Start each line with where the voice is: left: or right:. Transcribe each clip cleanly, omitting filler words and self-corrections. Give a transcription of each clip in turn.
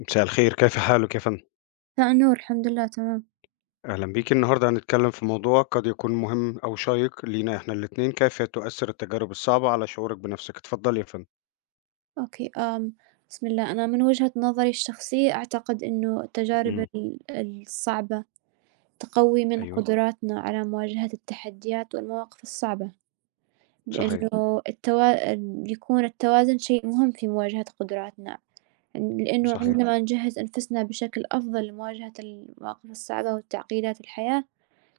left: مساء الخير، كيف حالك يا فندم؟
right: لأ نور، الحمد لله تمام.
left: أهلا بيك. النهاردة هنتكلم في موضوع قد يكون مهم أو شيق لينا إحنا الاتنين. كيف تؤثر التجارب الصعبة على شعورك بنفسك؟ اتفضلي يا فندم.
right: أوكي، بسم الله. أنا من وجهة نظري الشخصية أعتقد إنه التجارب
left: إمم،
right: الصعبة تقوي من
left: أيوه،
right: قدراتنا على مواجهة التحديات والمواقف الصعبة،
left: صحيح،
right: بإنه التوا ال يكون التوازن شيء مهم في مواجهة قدراتنا، لإنه صحيح.
left: صحيح،
right: عندما نجهز أنفسنا بشكل أفضل لمواجهة المواقف الصعبة وتعقيدات الحياة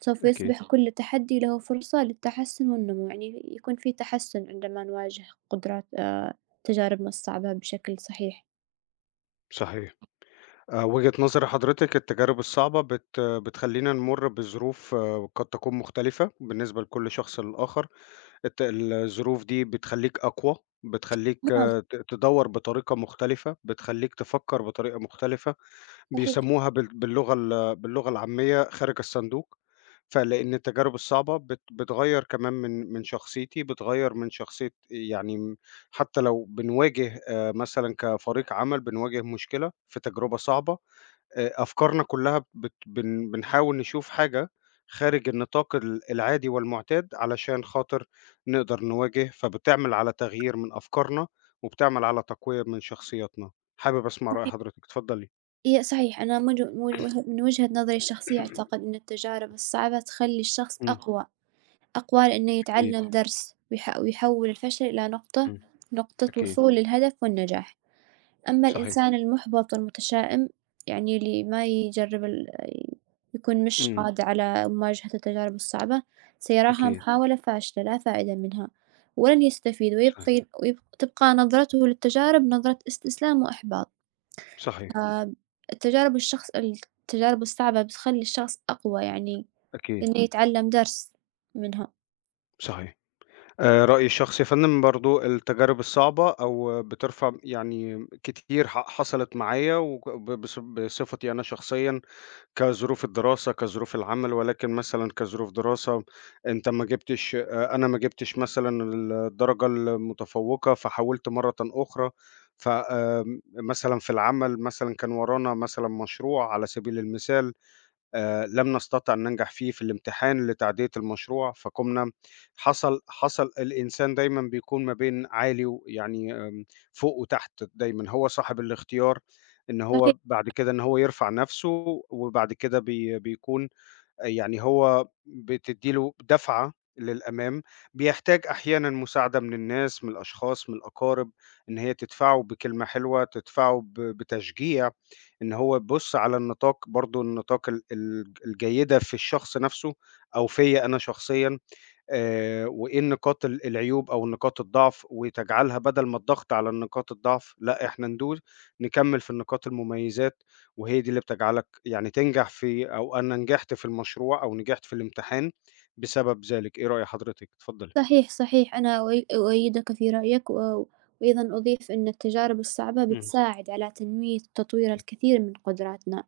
right: سوف
left: أكيد،
right: يصبح كل تحدي له فرصة للتحسن والنمو، يعني يكون في تحسن عندما نواجه قدرات تجاربنا الصعبة بشكل صحيح.
left: صحيح. وجهة نظر حضرتك، التجارب الصعبة بتخلّينا نمُر بظروف قد تكون مختلفة بالنسبة لكل شخص للآخر. الظروف دي بتخلّيك أقوى، بتخلّيك
right: نعم،
left: تدوّر بطريقة مختلفة، بتخلّيك تفكّر بطريقة مختلفة.
right: صحيح،
left: بيسموها باللغة العامية خارج الصندوق، فلإن التجارب الصعبة بتغيّر كمان من شخصيتي، بتغيّر من شخصية يعني حتى لو بنواجه مثلًا كفريق عمل بنواجه مشكلة في تجربة صعبة، أفكارنا كلّها بت بن بنحاول نشوف حاجة خارج النطاق العادي والمعتاد علشان خاطر نقدر نواجه، فبتعمل على تغيير من أفكارنا، وبتعمل على تقوية من شخصياتنا. حابب أسمع رأي
right: صحيح.
left: حضرتِك، اتفضلي.
right: صحيح، أنا من و من وه من وجهة نظري الشخصية أعتقد إن التجارب الصعبة تخلّي الشخص
left: إمم.
right: أقوى، أقوى لإنه
left: أكيد،
right: يتعلم درس ويحوّل الفشل إلى نقطة
left: إمم،
right: نقطة
left: أكيد،
right: وصول للهدف والنجاح. أمّا
left: صحيح،
right: الإنسان المُحبَط والمتشائم، يعني اللي ما يجرّب يكون مش
left: إمم،
right: قادر على مواجهة التجارب الصعبة، سيراها
left: أكيد،
right: محاولة فاشلة لا فائدة منها، ولن يستفيد
left: صحيح،
right: ويبقي ويب تبقى نظرته للتجارب نظرة استسلام وإحباط،
left: صحيح،
right: فالتجارب الشخص التجارب الصعبة بتخلّي الشخص أقوى يعني،
left: أكيد،
right: إنه يتعلّم درس منها،
left: صحيح. رأيي الشخصي يا فندم برضه التجارب الصعبة أو بترفع يعني كتير حصلت معايا وك ب بص بصفتي أنا شخصيًا، كظروف الدراسة، كظروف العمل، ولكن مثلًا كظروف دراسة، أنت ما جبتش أنا ما جبتش مثلًا الدرجة المتفوقة، فحاولت مرةً أخرى. ف آمم، مثلًا في العمل مثلًا كان ورانا مثلًا مشروع، على سبيل المثال لم نستطع أن ننجح فيه في الامتحان لتعدية المشروع، فقُمنا. حصل الإنسان دايمًا بيكون ما بين عالي ويعني فوق وتحت دايمًا، هو صاحب الاختيار إن
right: صحيح
left: هو بعد كده إن هو يرفع نَفْسه، وبعد كده بيكون يعني هو بتدّي له دَفعة للأمام، بيحتاج أحيانًا مساعدة من الناس، من الأشخاص، من الأقارب، إن هي تدفعه بكلمة حلوة، تدفعه بتشجيع، إن هو يبُص على النطاق برضه النطاق ال ال الجيدة في الشخص نَفْسه أو فيّا أنا شخصيًا. وإيه النقاط العيوب أو نقاط الضعف، وتجعلها بدل ما الضغط على النقاط الضعف، لأ إحنا ندوس نكمّل في النقاط المميزات، وهي دي اللي بتجعلك يعني تنجح في، أو أنا نجحت في المشروع أو نجحت في الامتحان بسبب ذلك. إيه رأي حضرتك؟ اتفضلي.
right: صحيح، صحيح، أنا أؤيدك في رأيك، وأيضًا أضيف إن التجارب الصعبة
left: إمم،
right: بتساعد على تنمية وتطوير
left: إمم،
right: الكثير من قدراتنا،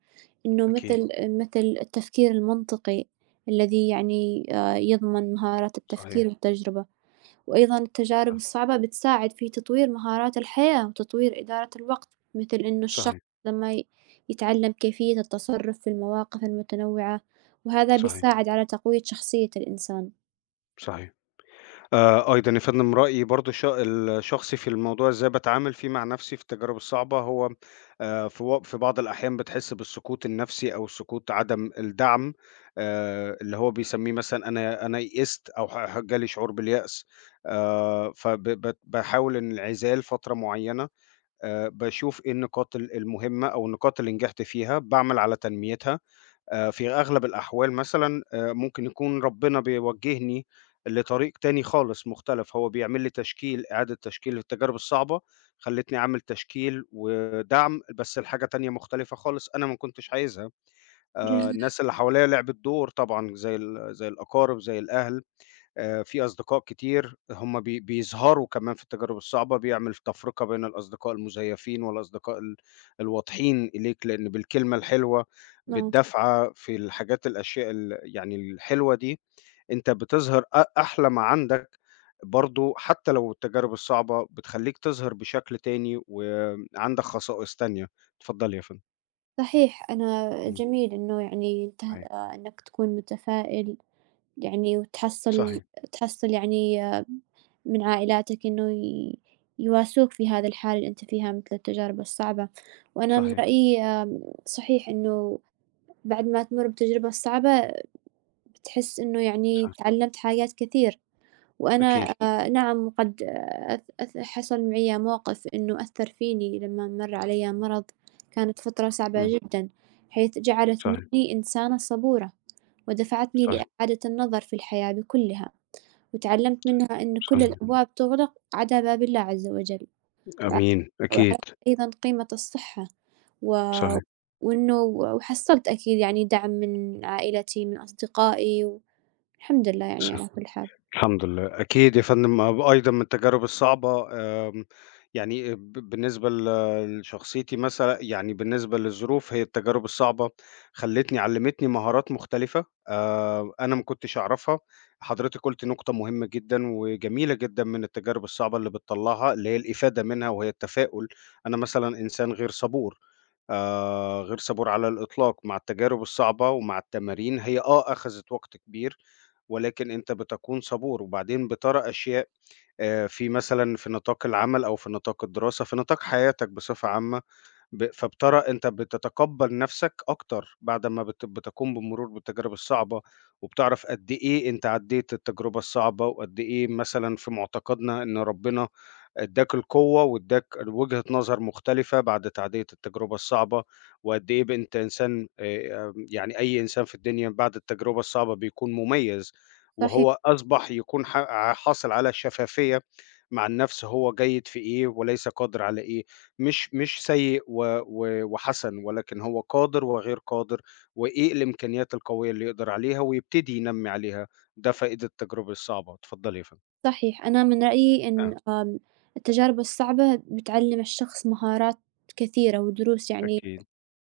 right: إنه
left: أكيد،
right: مثل التفكير المنطقي الذي يعني يضمن مهارات
left: صحيح،
right: التفكير والتجربة، وأيضًا التجارب
left: آه،
right: الصعبة بتساعد في تطوير مهارات الحياة وتطوير إدارة الوقت، مثل إنه الشخص
left: صحيح،
right: لما ي يتعلم كيفية التصرف في المواقف المتنوعة، وهذا
left: صحيح،
right: بيساعد على تقوية شخصية الإنسان.
left: صحيح. أيضًا يا فندم رأيي برضه الشخصي في الموضوع، إزاي باتعامل فيه مع نفسي في التجارب الصعبة، هو في في بعض الأحيان بتحس بالسقوط النفسي أو سقوط عدم الدعم، اللي هو بيسميه مثلًا أنا يئست أو جالي شعور باليأس. فب بت باحاول الانعزال فترة معينة، باشوف إيه النقاط المهمة أو النقاط اللي نجحت فيها، باعمل على تنميتها. في أغلب الأحوال مثلًا ممكن يكون ربنا بيوجّهني لطريق تاني خالص مختلف، هو بيعمل لي تشكيل، إعادة تشكيل للتجارب الصعبة، خلّتني أعمل تشكيل ودعم بس لحاجة تانية مختلفة خالص أنا ما كنتش عايزها.
right: جميل،
left: الناس اللي حواليّا لعبت دور طبعًا زي الأقارب، زي الأهل. في أصدقاء كتير هم بيظهروا كمان في التجارب الصعبة، بيعمل تفرقة بين الأصدقاء المزيفين والأصدقاء الواضحين إليك، لإن بالكلمة الحلوة،
right: نعم.
left: بالدفعة، في الحاجات الأشياء يعني الحلوة دي، أنت بتظهر أحلى ما عندك، برضه حتى لو التجارب الصعبة بتخلّيك تظهر بشكل تاني، وعندك خصائص تانية. اتفضلي يا فندم.
right: صحيح، أنا
left: إمم.
right: جميل إنه يعني أنت
left: صحيح،
right: إنك تكون متفائل يعني وتحصّل
left: صحيح،
right: تحصّل يعني من عائلاتك إنه يواسوك في هذا الحال اللي أنت فيها مثل التجارب الصعبة، وأنا من
left: صحيح،
right: رأيي صحيح إنه بعد ما تمُر بالتجربة الصعبة بتحس إنه يعني
left: صحيح،
right: تعلّمت حاجات كثير. وأنا
left: أكيد.
right: أكيد. نعم قد أث أث حصل معي مواقف إنه أثّر فيني لمّا مَر عليَّ مرض، كانت فترة صعبة
left: إمم.
right: جدًا، حيث جعلت
left: صحيح،
right: مني إنسانة صبورة، ودفعتني
left: صحيح،
right: لإعادة النظر في الحياة بكلها، وتعلمت منها إن كل
left: صحيح.
right: الأبواب تُغلق عدا باب الله عز وجل، وع
left: آمين، أكيد.
right: وعرفت أيضًا قيمة الصحة، و
left: صحيح،
right: وإنه وحصلت أكيد يعني دعم من عائلتي، من أصدقائي، والحمد لله يعني
left: صح
right: على كل حال،
left: الحمد لله. أكيد يا فندم أيضًا من التجارب الصعبة يعني بالنسبة لشخصيتي مثلًا، يعني بالنسبة للظروف، هي التجارب الصعبة خلّتني علّمتني مهارات مختلفة أنا ما كنتش أعرفها. حضرتِك قُلتِ نقطة مهمة جدًا وجميلة جدًا من التجارب الصعبة اللي بتطلّعها، اللي هي الإفادة منها، وهي التفاؤل. أنا مثلًا إنسان غير صبور، غير صبور على الإطلاق. مع التجارب الصعبة ومع التمارين هي أخذت وقت كبير، ولكن أنت بتكون صبور، وبعدين بترى أشياء. في مثلًا في نطاق العمل أو في نطاق الدراسة، في نطاق حياتك بصفة عامة، ب فبترى أنت بتتقبّل نَفْسك أكتر بعد ما بتقوم بمرور بالتجارب الصعبة، وبتعرف قد إيه أنت عدّيت التجربة الصعبة، وقد إيه مثلًا في مُعتقدنا إن ربنا ادّاك القوة وادّاك وجهة نظر مختلفة بعد تعديّة التجربة الصعبة، وقد إيه أنت إنسان يعني أي إنسان في الدنيا بعد التجربة الصعبة بيكون مُميّز،
right: صحيح.
left: وهو أصبح يكون حاصل على شفافية مع النَفْس، هو جيد في إيه وليس قادر على إيه. مش سيء و وحسن، ولكن هو قادر وغير قادر، وإيه الإمكانيات القوية اللي يقدر عليها ويبتدي ينمّي عليها. ده فائدة التجربة الصعبة. اتفضلي يا فندم.
right: صحيح، أنا من رأيي
left: آه،
right: إن التجارب الصعبة بتعلّم الشخص مهارات كثيرة ودروس، يعني
left: أكيد،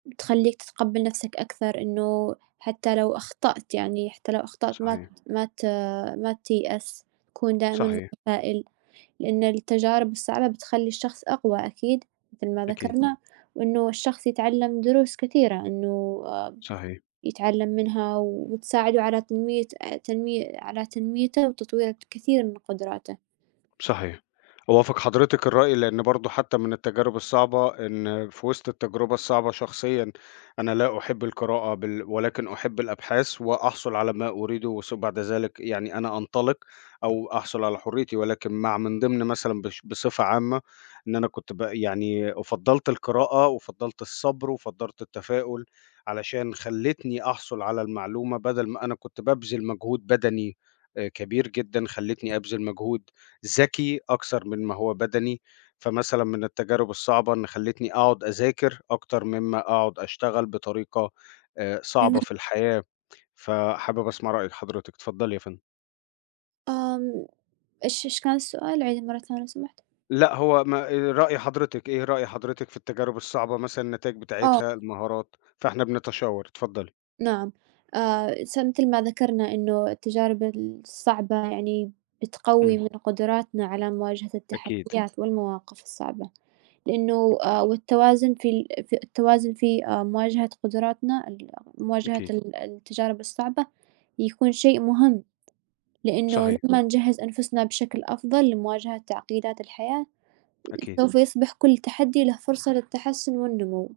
right: بتخلّيك تتقبّل نَفْسك أكثر، إنه حتى لو أخطأت يعني حتى لو أخطأت
left: صحيح،
right: ما ت ما تيأس، تكون دائمًا
left: صحيح،
right: متفائل، لإن التجارب الصعبة بتخلّي الشخص أقوى أكيد مثل ما
left: أكيد،
right: ذكرنا، وإنه الشخص يتعلّم دروس كثيرة إنه
left: صحيح.
right: يتعلّم منها وتساعده على تنمية تنمي على تنميته وتطوير كثير من قدراته.
left: صحيح. أوافق حضرتِك الرأي، لإن برضه حتى من التجارب الصعبة إن في وسط التجربة الصعبة شخصيًا، أنا لا أحب القراءة ولكن أحب الأبحاث وأحصل على ما أريده ثم بعد ذلك، يعني أنا أنطلق أو أحصل على حريتي، ولكن من ضمن مثلًا بصفة عامة، إن أنا كنت يعني فضّلت القراءة وفضّلت الصبر وفضّلت التفاؤل، علشان خلّتني أحصل على المعلومة بدل ما أنا كنت بابذل مجهود بدني كبير جدًا، خلّتني أبذل مجهود ذكي أكثر من ما هو بدني. فمثلًا من التجارب الصعبة إن خلّتني أقعد أذاكر أكتر مما أقعد أشتغل بطريقة صعبة في الحياة. فحابب أسمع رأي حضرتِك، اتفضلي يا فندم.
right: آمم، إيش كان السؤال؟ عيديه مرة ثانية لو سمحت.
left: لأ هو ما رأي حضرتِك، إيه رأي حضرتِك في التجارب الصعبة، مثلًا النتايج
right: آه،
left: بتاعتها، المهارات، فإحنا بنتشاور، اتفضلي.
right: نعم، س مثل ما ذكرنا إنه التجارب الصعبة يعني بتقوي
left: إمم،
right: من قدراتنا على مواجهة
left: أكيد،
right: التحديات والمواقف الصعبة، لإنه
left: أكيد،
right: والتوازن في التوازن في مواجهة قدراتنا ال مواجهة
left: أكيد،
right: ال التجارب الصعبة يكون شيء مهم، لإنه
left: صحيح،
right: لمّا نجهّز أنفسنا بشكل أفضل لمواجهة تعقيدات الحياة،
left: أكيد.
right: سوف يصبح كل تحدي له فرصة للتحسن والنمو.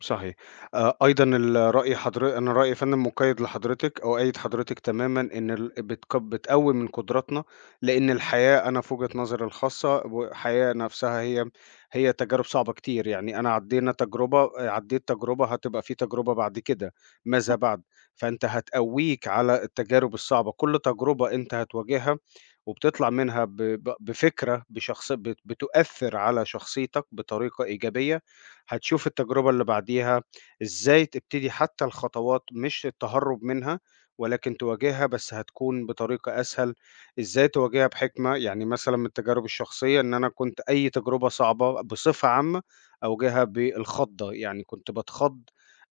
left: صحيح. أيضًا ال رأي حضر أنا رأيي يا فندم مُقيّد لحضرتِك، أؤيّد حضرتِك تمامًا إن ال بتك بتقوّي من قدراتنا، لإن الحياة، أنا في وجهة نظري الخاصة، والحياة نفسها هي تجارب صعبة كتير، يعني أنا عدّينا تجربة عدّيت تجربة هتبقى في تجربة بعد كده، ماذا بعد؟ فأنت هتقوّيك على التجارب الصعبة، كل تجربة أنت هتواجهها وبتطلع منها ب ب بفكرة بشخص بتؤثّر على شخصيتك بطريقة إيجابية. هتشوف التجربة اللي بعديها إزاي تبتدي حتى الخطوات، مش التهرب منها ولكن تواجهها، بس هتكون بطريقة أسهل، إزاي تواجهها بحكمة. يعني مثلا من التجارب الشخصية، إن أنا كنت أي تجربة صعبة بصفة عامة أواجهها بالخضة، يعني كنت بتخض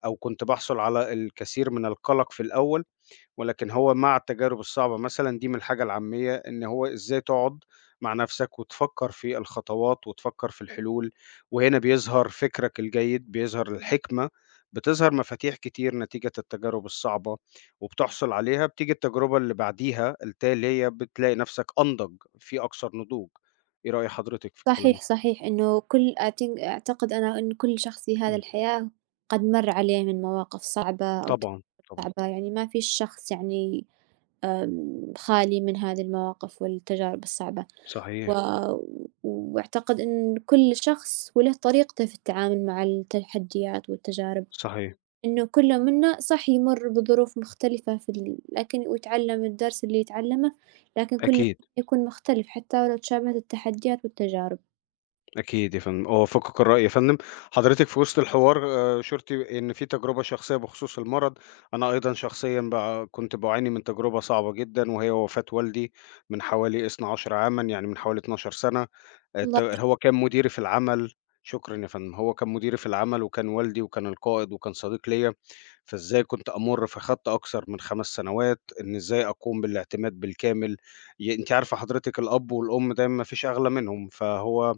left: أو كنت بحصل على الكثير من القلق في الأول، ولكن هو مع التجارب الصعبة مثلًا، دي من الحاجة العامية، إن هو إزاي تقعد مع نفسك وتفكّر في الخطوات وتفكّر في الحلول. وهنا بيظهر فكرك الجيد، بيظهر الحكمة، بتظهر مفاتيح كتير نتيجة التجارب الصعبة وبتحصل عليها. بتيجي التجربة اللي بعديها التالية بتلاقي نفسك أنضج، في أكثر نضوج. إيه رأي حضرتك في الكلام ده؟
right: صحيح، صحيح، إنه كل أعتن أعتقد أنا إن كل شخص في هذا
left: إمم.
right: الحياة قد مَر عليه من مواقف صعبة أو
left: طبعًا،
right: تجارب
left: طبعًا.
right: صعبة، يعني ما فيش شخص يعني خالي من هذه المواقف والتجارب الصعبة، و
left: صحيح،
right: وأعتقد إن كل شخص وله طريقته في التعامل مع التحديات والتجارب،
left: صحيح.
right: إنه كل منا صح يمُر بظروف مختلفة في ال لكن ويتعلم الدرس اللي يتعلمه، لكن كل
left: أكيد.
right: يكون مختلف حتى ولو تشابهت التحديات والتجارب.
left: أكيد يا فندم، أوافقك الرأي يا فندم. حضرتك في وسط الحوار أشرتِ إن في تجربة شخصية بخصوص المرض. أنا أيضًا شخصيًا كنت باعاني من تجربة صعبة جدًا وهي وفاة والدي من حوالي 12 عامًا، يعني من حوالي 12 سنة.
right: الله
left: هو كان مديري في العمل. شكرًا يا فندم، هو كان مديري في العمل وكان والدي وكان القائد وكان صديق ليّا. فإزاي كنت أمُر في خَضّ أكثر من 5 سنوات، إن إزاي أقوم بالاعتماد بالكامل. أنتِ عارفة حضرتك الأب والأم دايمًا ما فيش أغلى منهم، فهو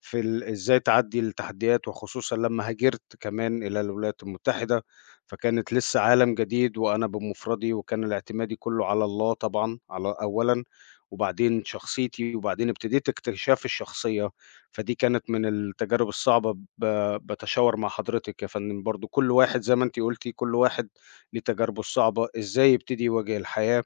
left: في إزاي تعدّي التحديات، وخصوصًا لمّا هاجرت كمان إلى الولايات المتحدة، فكانت لسه عالم جديد وأنا بمفردي، وكان الاعتمادي كلّه على الله طبعًا، على أولًا، وبعدين شخصيتي، وبعدين ابتديت اكتشاف الشخصية. فدي كانت من التجارب الصعبة. ب باتشاور مع حضرتِك يا فندم برضه، كل واحد زي ما أنتِ قُلتِ، كل واحد ليه تجاربه الصعبة، إزاي يبتدي يواجه الحياة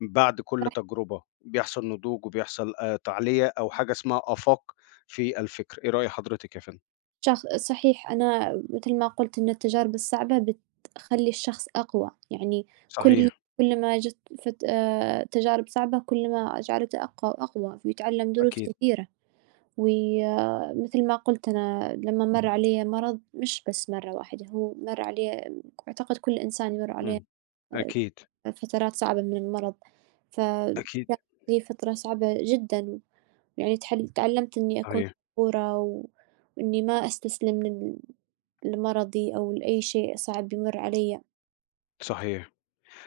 left: بعد كل تجربة، بيحصل نضوج وبيحصل تعلية أو حاجة اسمها آفاق في الفكر. إيه رأي حضرتِك يا فندم؟
right: صحيح، أنا متل ما قُلت إن التجارب الصعبة بتخلّي الشخص أقوى، يعني كل
left: صحيح،
right: كل ما جت فت تجارب صعبة كل ما جعلته أقوى وأقوى، ويتعلم دروس
left: أكيد،
right: كثيرة، وي آه، مثل ما قُلت أنا لمّا مَر عليَّ مرض مش بس مرّة واحدة، هو مَر عليه أعتقد كل إنسان يمُر عليه
left: إمم، أكيد،
right: فترات صعبة من المرض، ف
left: أكيد،
right: كانت لي فترة صعبة جدًا. يعني تعلمت إني أكون
left: صحيح،
right: صبورة وإني ما أستسلم لمرضي أو لأي شيء صعب يمر عليَّ.
left: صحيح،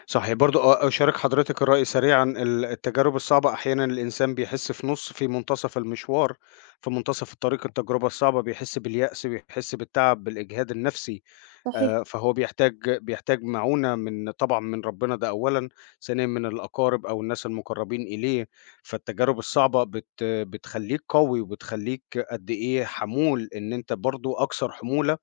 left: صحيح، برضه أشارك حضرتِك الرأي سريعًا، التجارب الصعبة أحيانًا الإنسان بيحس في نُص في منتصف المشوار، في منتصف الطريق التجربة الصعبة بيحس باليأس، بيحس بالتعب، بالإجهاد النفسي.
right: صحيح،
left: فهو بيحتاج معونة من طبعًا من ربنا ده أولًا، ثانيًا من الأقارب أو الناس المقربين إليه. فالتجارب الصعبة بتخلّيك قوي وبتخلّيك قد إيه حمول، إن أنت برضه أكثر حمولة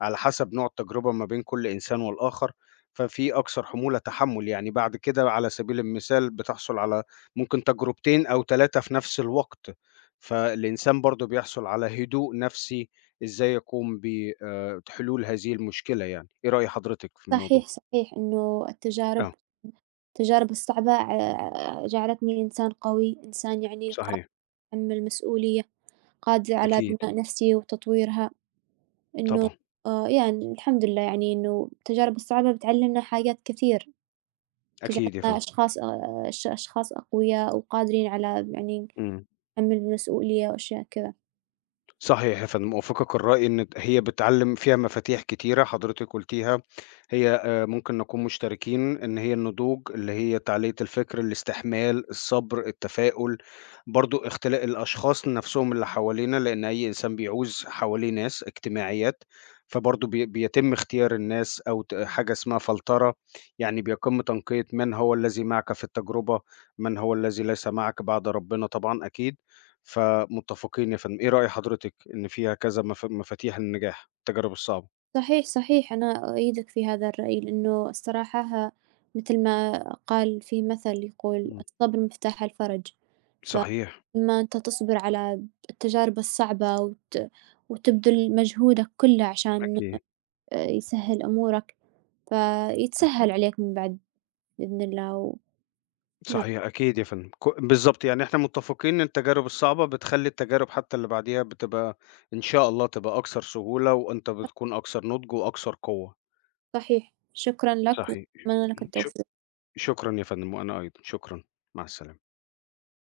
left: على حسب نوع التجربة ما بين كل إنسان والآخر، ففي أكثر حمولة تحمُّل، يعني بعد كده على سبيل المثال بتحصل على ممكن تجربتين أو 3 في نفس الوقت. فالإنسان برضه بيحصل على هدوء نفسي، إزاي يقوم ب حلول هذه المشكلة يعني. إيه رأي حضرتك في الموضوع؟
right: صحيح، صحيح إنه التجارب
left: آه،
right: التجارب الصعبة جعلتني إنسان قوي، إنسان يعني قادر
left: صحيح،
right: يتحمل مسؤولية، قادر على
left: أكيد،
right: بناء نفسي وتطويرها، إنه
left: طبعًا،
right: يعني الحمد لله يعني إنه التجارب الصعبة بتعلمنا حاجات كثير،
left: أكيد يا
right: تجعلنا
left: فندم،
right: أشخاص أش أشخاص أقوياء وقادرين على يعني
left: إمم.
right: تحمل المسؤولية وأشياء.
left: صحيح، فأنا موافقك الرأي إن هي بتعلّم فيها مفاتيح كتيرة، حضرتِك قُلتيها، هي ممكن نكون مشتركين إن هي النضوج، اللي هي تعالية الفكر، الاستحمال، الصبر، التفاؤل، برضه اختلاق الأشخاص نَفْسهم اللي حوالينا، لإن أي إنسان بيعوز حواليه ناس، اجتماعيات، فبرضه بيتم اختيار الناس أو حاجة اسمها فلترة، يعني بيتم تنقية من هو الذي معك في التجربة، من هو الذي ليس معك بعد ربنا طبعًا أكيد. فمتفقين إيه رأي حضرتِك إن فيها كذا مفاتيح للنجاح، التجارب الصعبة؟
right: صحيح، صحيح، أنا أؤيدك في هذا الرأي، لأنه الصراحة مثل ما قال في مثل يقول:
left: إمم.
right: "الصبر مفتاح الفرج."
left: صحيح،
right: فلما أنت تصبر على التجارب الصعبة وتبذل مجهودك كله عشان
left: أكيد،
right: يسهّل أمورك، فيتسهّل عليك من بعد بإذن الله. نعم،
left: صحيح، أكيد يا فندم، بالضبط، يعني إحنا متفقين إن التجارب الصعبة بتخلّي التجارب حتى اللي بعديها بتبقى إن شاء الله تبقى أكثر سهولة، وأنت بتكون أكثر نضج وأكثر قوة.
right: صحيح، شكرًا لك
left: صحيح،
right: وأتمنى لك
left: ش
right: التوفيق.
left: شكرًا يا فندم، وأنا أيضًا، شكرًا، مع السلامة.